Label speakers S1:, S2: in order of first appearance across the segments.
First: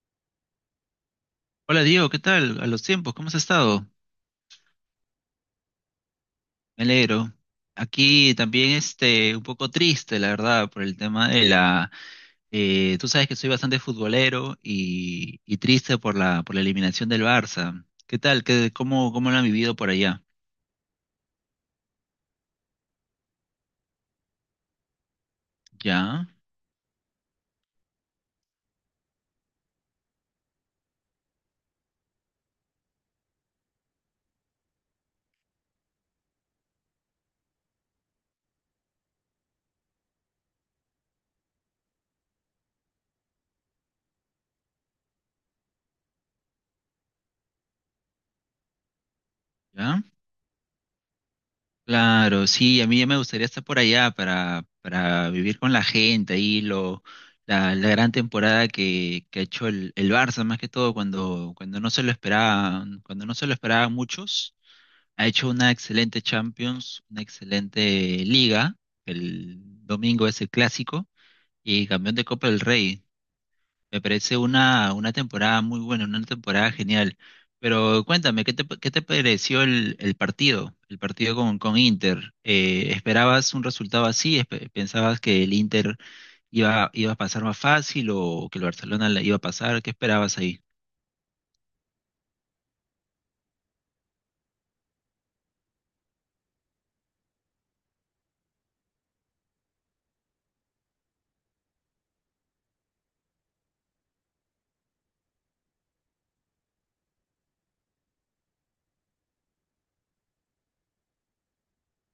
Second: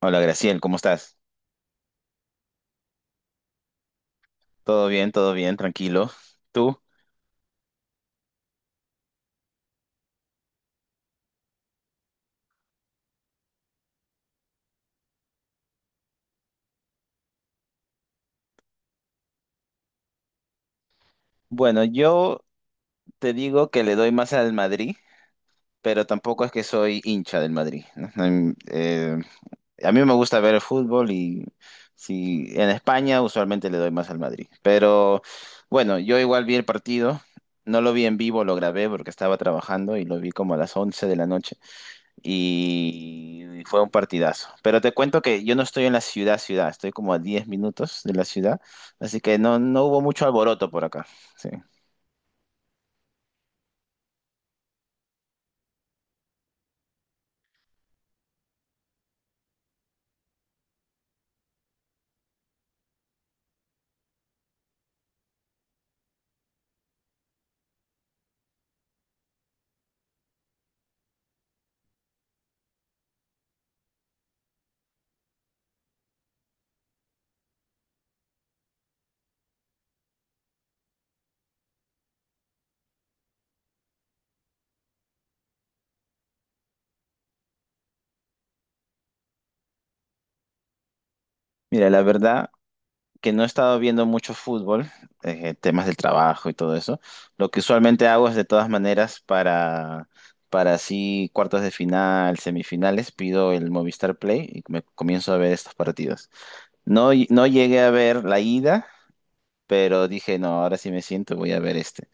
S1: Hola Graciel, ¿cómo estás?
S2: Hola Diego, ¿qué tal? A los tiempos, ¿cómo has estado?
S1: Todo bien, tranquilo. ¿Tú?
S2: Me alegro. Aquí también este, un poco triste, la verdad, por el tema de la tú sabes que soy bastante futbolero y triste por la eliminación del Barça. ¿Qué tal? ¿Cómo lo han vivido por allá?
S1: Bueno, yo te digo que le doy más al Madrid, pero
S2: ¿Ya?
S1: tampoco es que soy hincha del Madrid, ¿no? A mí me gusta ver el fútbol y si en España usualmente le doy más al Madrid. Pero bueno, yo igual vi el partido, no lo vi en vivo, lo grabé porque estaba trabajando y lo vi como a las 11 de la noche. Y fue un partidazo. Pero te cuento que yo no estoy en la ciudad, ciudad, estoy como a 10 minutos de la ciudad, así que no, no hubo
S2: ¿Ya?
S1: mucho alboroto por acá. Sí.
S2: Claro, sí, a mí ya me gustaría estar por allá para vivir con la gente ahí, la gran temporada que ha hecho el Barça, más que todo cuando no se lo esperaba, cuando no se lo esperaban muchos. Ha hecho una excelente Champions, una excelente Liga. El domingo es el clásico y campeón de Copa del Rey. Me parece una temporada muy buena, una temporada genial. Pero cuéntame, ¿qué te pareció el partido? El partido con Inter. ¿Esperabas un resultado así? ¿Pensabas que el Inter iba a pasar más fácil o que el Barcelona la iba a pasar? ¿Qué esperabas ahí?
S1: Mira, la verdad que no he estado viendo mucho fútbol, temas del trabajo y todo eso. Lo que usualmente hago es de todas maneras para... Para así cuartos de final, semifinales, pido el Movistar Play y me comienzo a ver estos partidos. No, no llegué a ver la ida, pero dije, no, ahora sí me siento, voy a ver este.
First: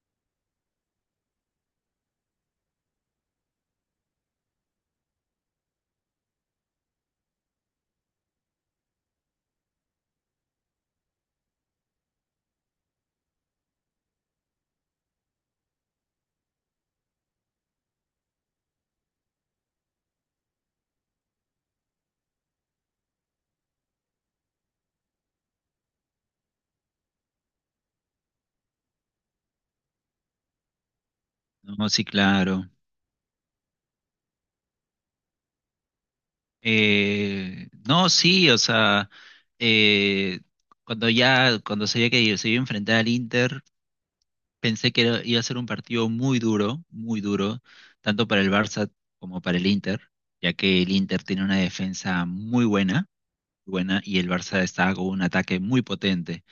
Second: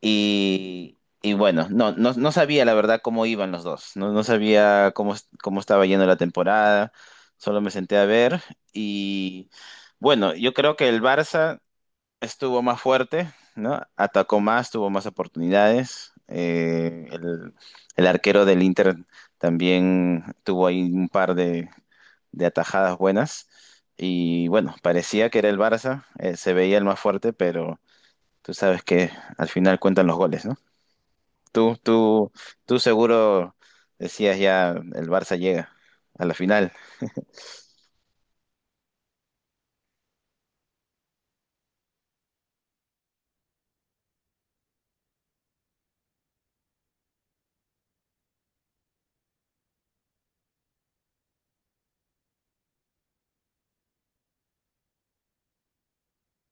S1: Y bueno, no, no, no sabía la verdad cómo iban los dos, no, no sabía cómo, estaba yendo la temporada, solo me senté a ver y bueno, yo creo que el Barça estuvo más fuerte, ¿no? Atacó más, tuvo más oportunidades, el arquero del Inter también tuvo ahí un par de atajadas buenas y bueno, parecía que era el Barça, se veía el más fuerte, pero tú sabes que al final cuentan los goles, ¿no? Tú,
S2: No, sí,
S1: tú,
S2: claro.
S1: tú seguro decías ya el Barça llega a la final.
S2: No, sí, o sea, eh, cuando sabía que se iba a enfrentar al Inter, pensé que iba a ser un partido muy duro, tanto para el Barça como para el Inter, ya que el Inter tiene una defensa muy buena, buena, y el Barça estaba con un ataque muy potente.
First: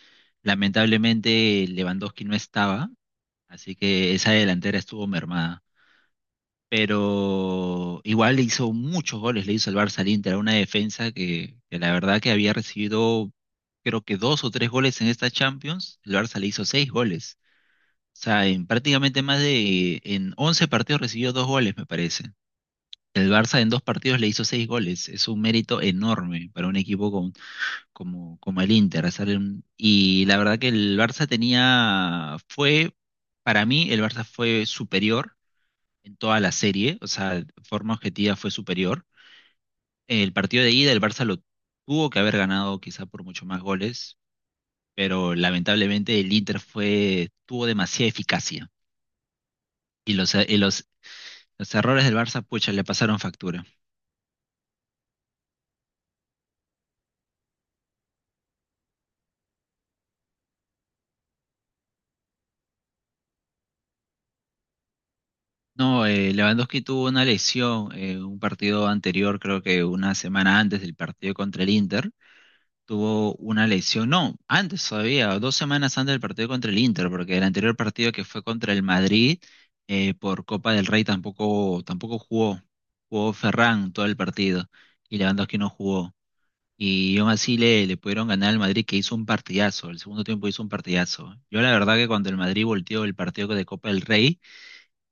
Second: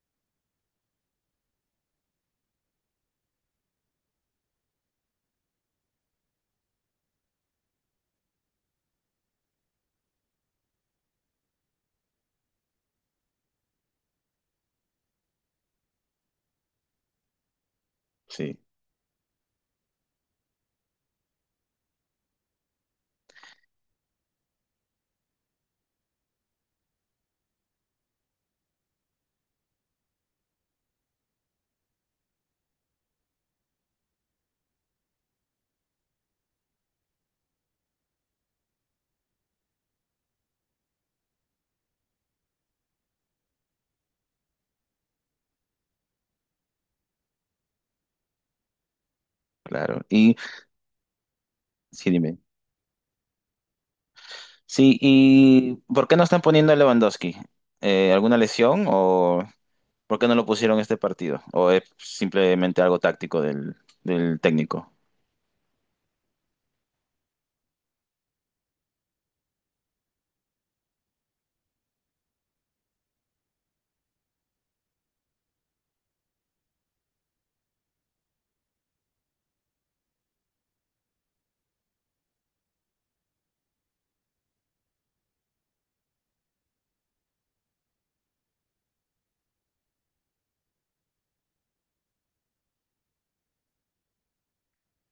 S2: Lamentablemente, Lewandowski no estaba, así que esa delantera estuvo mermada, pero igual le hizo muchos goles, le hizo el Barça al Inter, a una defensa que la verdad que había recibido creo que dos o tres goles en esta Champions, el Barça le hizo seis goles. O sea,
S1: Sí,
S2: en prácticamente en 11 partidos recibió dos goles, me parece. El Barça en dos partidos le hizo seis goles. Es un mérito enorme para un equipo como el Inter. Y la verdad que el Barça tenía, fue, para mí, el Barça fue superior en toda la serie, o sea, de forma objetiva fue superior. El partido de ida, el Barça lo tuvo que haber ganado quizá por mucho más goles, pero lamentablemente el Inter tuvo demasiada eficacia
S1: claro.
S2: y
S1: Y
S2: los errores
S1: sí,
S2: del
S1: dime.
S2: Barça, pucha, le pasaron factura.
S1: Sí, ¿y por qué no están poniendo a Lewandowski? ¿Alguna lesión o por qué no lo pusieron este partido? ¿O es simplemente algo táctico del técnico?
S2: No, Lewandowski tuvo una lesión, un partido anterior, creo que una semana antes del partido contra el Inter, tuvo una lesión, no, antes todavía, dos semanas antes del partido contra el Inter, porque el anterior partido que fue contra el Madrid, por Copa del Rey tampoco jugó, jugó Ferran todo el partido y Lewandowski no jugó. Y aún así le pudieron ganar al Madrid, que hizo un partidazo. El segundo tiempo hizo un partidazo. Yo la verdad que cuando el Madrid volteó el partido de Copa del Rey,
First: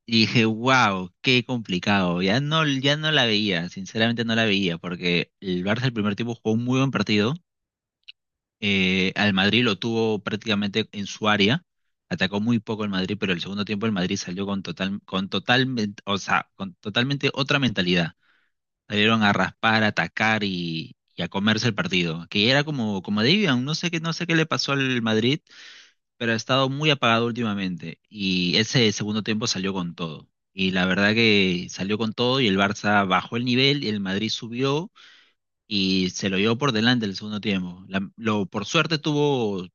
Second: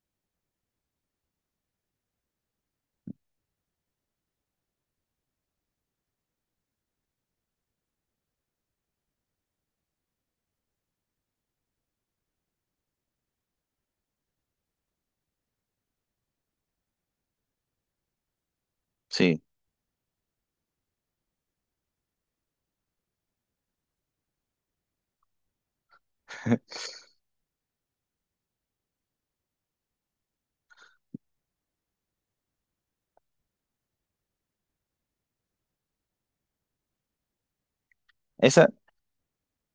S2: dije, wow, qué complicado. Ya no, ya no la veía, sinceramente no la veía, porque el Barça el primer tiempo jugó un muy buen partido, al Madrid lo tuvo prácticamente en su área. Atacó muy poco el Madrid, pero el segundo tiempo el Madrid salió con total, con totalmente, o sea, con totalmente otra mentalidad. Salieron a
S1: Sí.
S2: raspar, a atacar y a comerse el partido, que era como debían. No sé qué le pasó al Madrid, pero ha estado muy apagado últimamente. Y ese segundo tiempo salió con todo. Y la verdad que salió con todo, y el Barça bajó el nivel y el Madrid subió y se lo llevó por delante el segundo tiempo. La- lo, por
S1: Esa,
S2: suerte tuvo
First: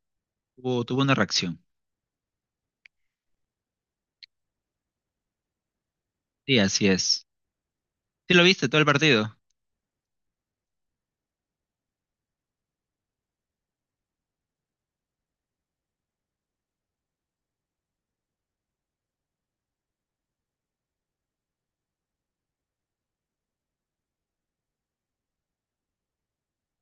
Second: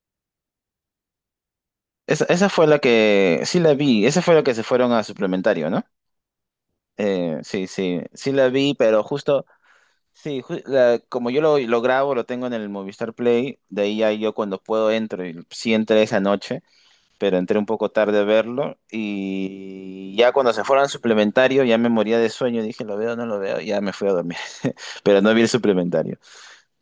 S2: Tuvo, tuvo una reacción.
S1: Esa fue la que, sí la vi, esa fue la que se fueron a suplementario, ¿no?
S2: Sí, así es.
S1: Sí, sí, sí
S2: ¿Sí lo
S1: la
S2: viste
S1: vi,
S2: todo el
S1: pero
S2: partido?
S1: justo, sí, como yo lo grabo, lo tengo en el Movistar Play, de ahí ya yo cuando puedo entro, y sí entré esa noche, pero entré un poco tarde a verlo y ya cuando se fueron al suplementario ya me moría de sueño, dije, lo veo, no lo veo, ya me fui a dormir, pero no vi el suplementario.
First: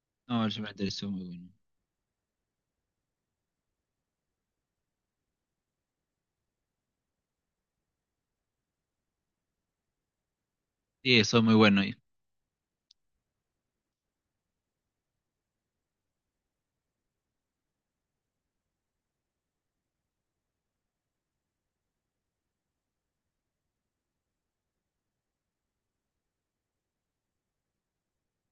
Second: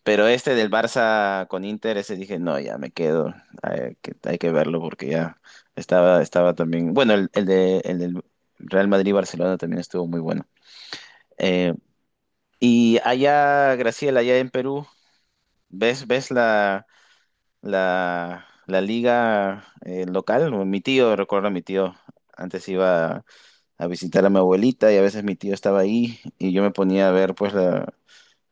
S1: Pero
S2: No, el
S1: este del
S2: primer tiempo estuvo muy
S1: Barça
S2: bueno.
S1: con Inter, ese dije, no, ya me quedo, hay que verlo porque ya estaba también, bueno, el del Real Madrid-Barcelona también estuvo muy bueno.
S2: Sí, estuvo muy
S1: Eh,
S2: bueno.
S1: y allá, Graciela, allá en Perú. ¿Ves la, liga local? Mi tío, recuerdo a mi tío, antes iba a visitar a mi abuelita y a veces mi tío estaba ahí y yo me ponía a ver pues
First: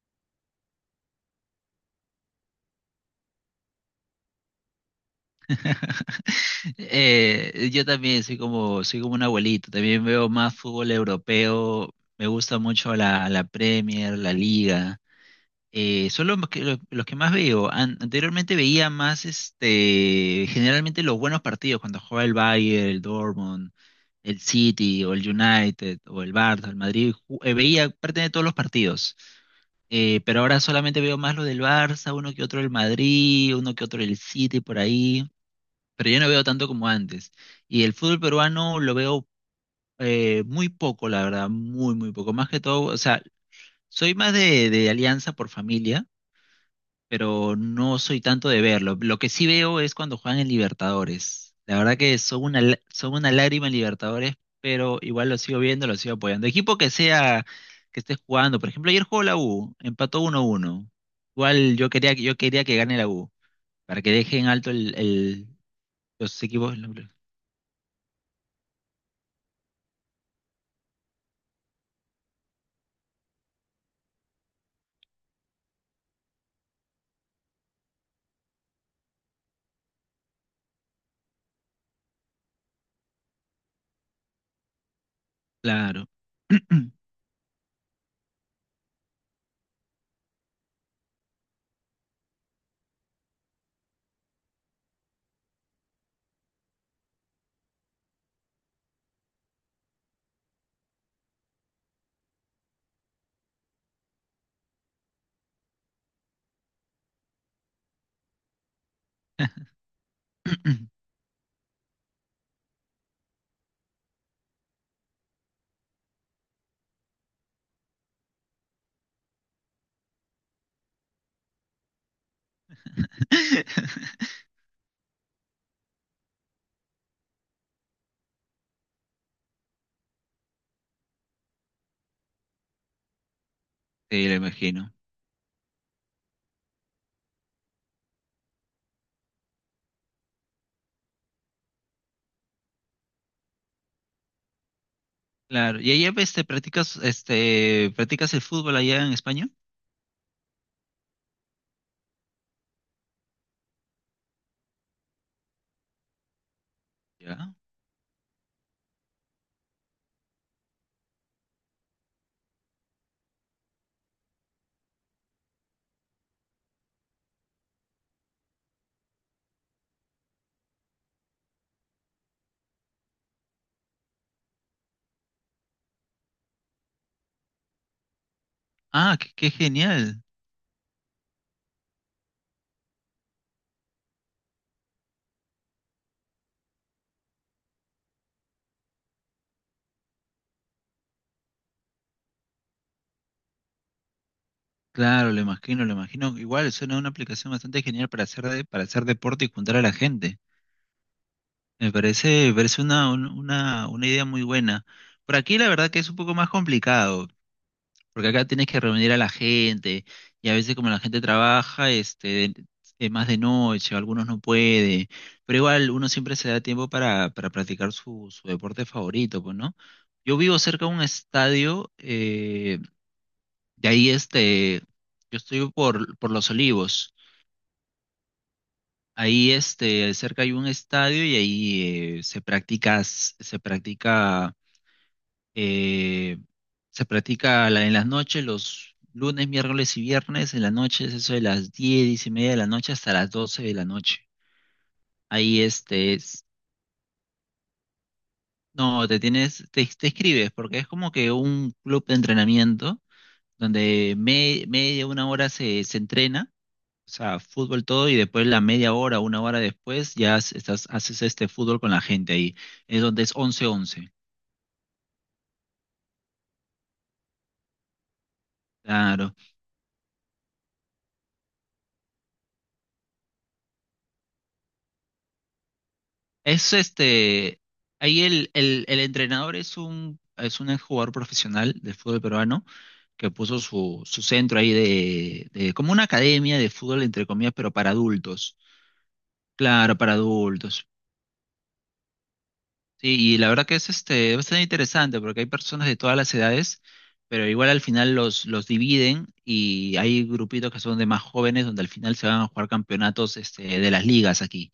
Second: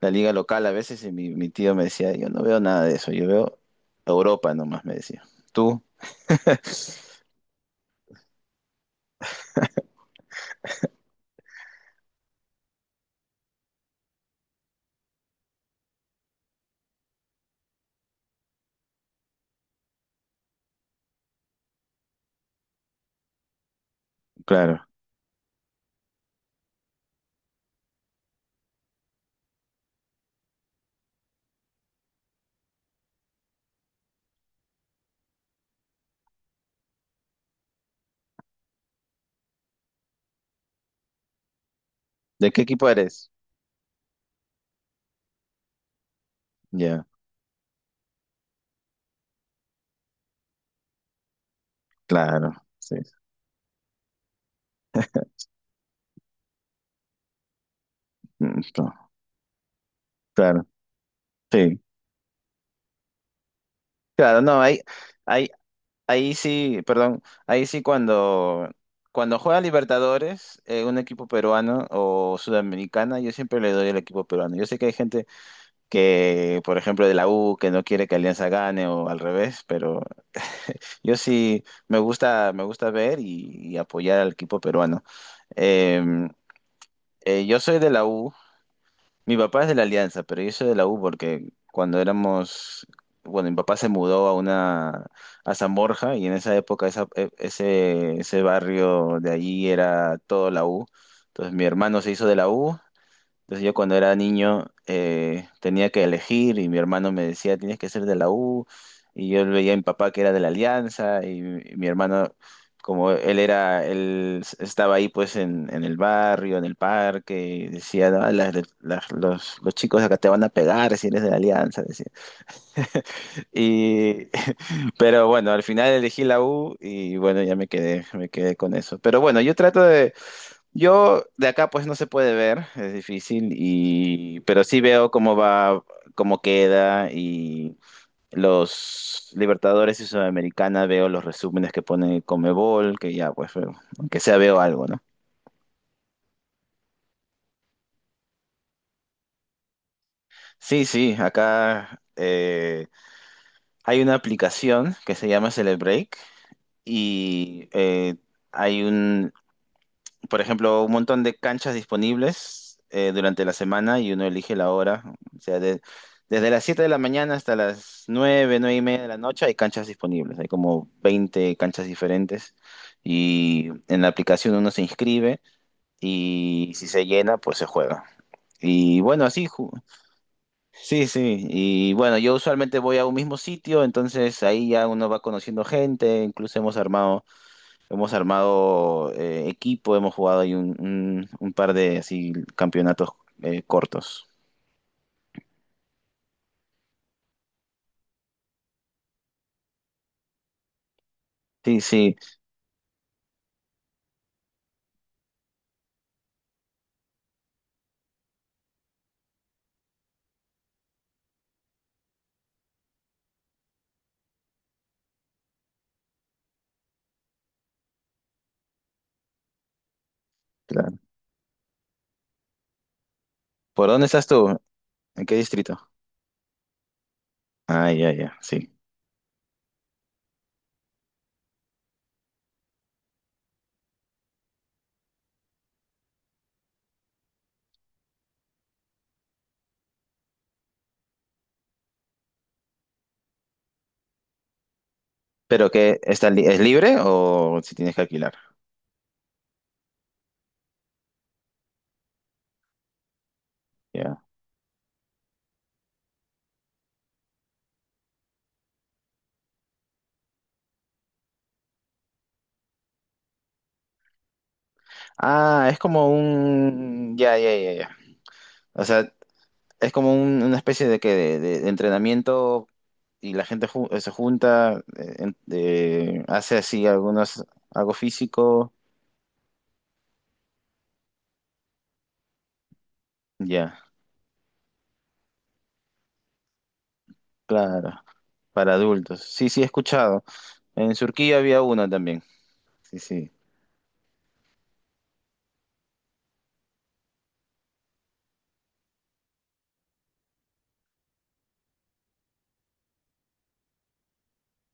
S1: la liga local a veces y mi tío me decía, yo no veo nada de eso, yo veo Europa nomás, me decía. ¿Tú?
S2: Yo también soy como un abuelito. También veo más fútbol europeo. Me gusta mucho la Premier, la Liga. Son los que más veo. Anteriormente veía más, este, generalmente los buenos partidos cuando jugaba el Bayern, el Dortmund, el
S1: Claro.
S2: City o el United o el Barça, el Madrid. Veía parte de todos los partidos. Pero ahora solamente veo más lo del Barça, uno que otro el Madrid, uno que otro el City por ahí, pero yo no veo tanto como antes. Y el fútbol peruano lo veo, muy poco, la verdad, muy poco. Más
S1: ¿De
S2: que
S1: qué
S2: todo,
S1: equipo
S2: o sea,
S1: eres?
S2: soy más de Alianza por familia,
S1: Ya,
S2: pero no soy tanto de verlo. Lo que sí veo es cuando juegan en Libertadores. La verdad que son
S1: claro,
S2: una,
S1: sí.
S2: son una lágrima en Libertadores, pero igual lo sigo viendo, lo sigo apoyando. Equipo que sea, que esté jugando.
S1: Mm,
S2: Por ejemplo, ayer
S1: no.
S2: jugó la U, empató
S1: Claro,
S2: 1-1. Igual
S1: sí.
S2: yo quería, yo quería que gane la U, para que
S1: Claro,
S2: dejen
S1: no,
S2: alto
S1: hay, ahí
S2: los equipos.
S1: sí, perdón, ahí sí cuando, juega Libertadores, un equipo peruano o sudamericana, yo siempre le doy el equipo peruano. Yo sé que hay gente que, por ejemplo, de la U, que no quiere que Alianza gane o al revés, pero yo sí me gusta ver y apoyar al equipo peruano. Eh,
S2: Claro.
S1: yo soy de la U. Mi papá es de la Alianza, pero yo soy de la U porque cuando éramos, bueno, mi papá se mudó a San Borja y en esa época ese barrio de allí era todo la U. Entonces mi hermano se hizo de la U. Entonces yo cuando era niño tenía que elegir y mi hermano me decía, tienes que ser de la U. Y yo veía a mi papá que era de la Alianza y, mi hermano, como él era, estaba ahí pues en, el barrio, en el parque, y decía, "No, las de- las- los chicos acá te van a pegar si eres de la Alianza", decía. Y, pero bueno, al final elegí la U y bueno, ya me quedé con eso. Pero bueno, yo de acá pues no se puede ver, es difícil,
S2: Sí, lo
S1: pero sí
S2: imagino.
S1: veo cómo va, cómo queda y los Libertadores y Sudamericana veo los resúmenes que pone Comebol, que ya pues aunque sea veo algo, ¿no?
S2: Claro. ¿Y allá, este, practicas el fútbol allá en España?
S1: Sí, sí, acá hay una aplicación que se llama Celebreak
S2: Ya.
S1: y hay un por ejemplo, un montón de canchas disponibles durante la semana y uno elige la hora. O sea, desde las 7 de la mañana hasta las 9, 9:30 de la noche hay canchas disponibles. Hay como 20 canchas diferentes y en la aplicación uno se inscribe y si se llena, pues se juega. Y
S2: Ah,
S1: bueno, así,
S2: qué genial.
S1: sí, sí. Y bueno, yo usualmente voy a un mismo sitio, entonces ahí ya uno va conociendo gente, incluso hemos armado equipo, hemos jugado ahí un par de así campeonatos cortos.
S2: Claro, lo imagino, lo imagino. Igual suena una aplicación bastante genial para para hacer deporte y juntar a la gente.
S1: Sí, sí,
S2: Me parece una idea muy buena. Por aquí la verdad que es un poco más complicado, porque acá tienes que reunir a la gente, y a veces como la gente trabaja, este, es más de noche, algunos no puede, pero igual uno siempre se da tiempo para practicar su deporte favorito, pues, ¿no? Yo vivo cerca de
S1: claro.
S2: un estadio.
S1: ¿Por
S2: De
S1: dónde
S2: ahí,
S1: estás tú?
S2: este,
S1: ¿En qué
S2: yo estoy
S1: distrito?
S2: por Los Olivos.
S1: Ah, ya, ya, sí.
S2: Ahí, este, cerca hay un estadio, y ahí, se practica, se practica, eh, en las noches, los lunes, miércoles y viernes, en las noches, eso de las 10 10 y media de la noche hasta las 12 de la noche. Ahí,
S1: ¿Pero qué
S2: este,
S1: está es libre o si tienes que alquilar?
S2: no, te inscribes porque es como que un club de entrenamiento donde
S1: Ya.
S2: media, una hora se, se entrena. O sea, fútbol todo, y después la media hora, una hora después, ya haces este fútbol con la gente ahí. Es donde es once once.
S1: Ah, es como un ya, ya, ya, ya. O sea,
S2: Claro.
S1: es como una especie de que de entrenamiento y la gente se junta, hace
S2: Es
S1: así algunos
S2: este,
S1: algo
S2: ahí el,
S1: físico.
S2: el, el entrenador es es un jugador profesional de fútbol peruano, que puso
S1: Ya.
S2: su centro ahí como una academia de fútbol, entre comillas, pero
S1: Claro,
S2: para adultos.
S1: para adultos. Sí, sí, he
S2: Claro, para
S1: escuchado.
S2: adultos.
S1: En Surquía había uno también. Sí, sí,
S2: Sí, y la verdad que es este bastante interesante, porque hay personas de todas las edades, pero igual al final los dividen y hay grupitos que son de más jóvenes, donde al final se van a jugar campeonatos este, de las ligas aquí,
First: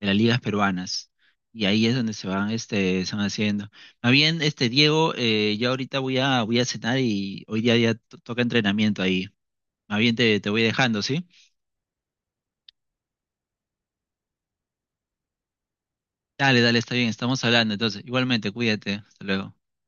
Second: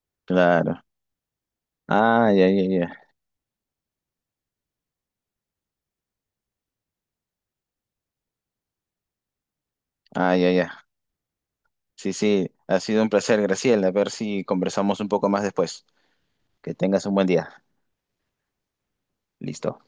S2: de las ligas
S1: claro.
S2: peruanas. Y ahí es donde se
S1: Ah, ya,
S2: van,
S1: ya,
S2: este,
S1: ya.
S2: se van haciendo. Más bien, este, Diego, ya ahorita voy a, voy a cenar, y hoy día ya toca entrenamiento ahí. Más bien
S1: Ah,
S2: te, te
S1: ya,
S2: voy
S1: ya.
S2: dejando, ¿sí?
S1: Sí, sí, ha sido un placer, Graciela. A ver si conversamos un poco más después.
S2: Dale,
S1: Que
S2: dale, está
S1: tengas
S2: bien,
S1: un buen
S2: estamos
S1: día.
S2: hablando. Entonces, igualmente, cuídate. Hasta luego.
S1: Listo.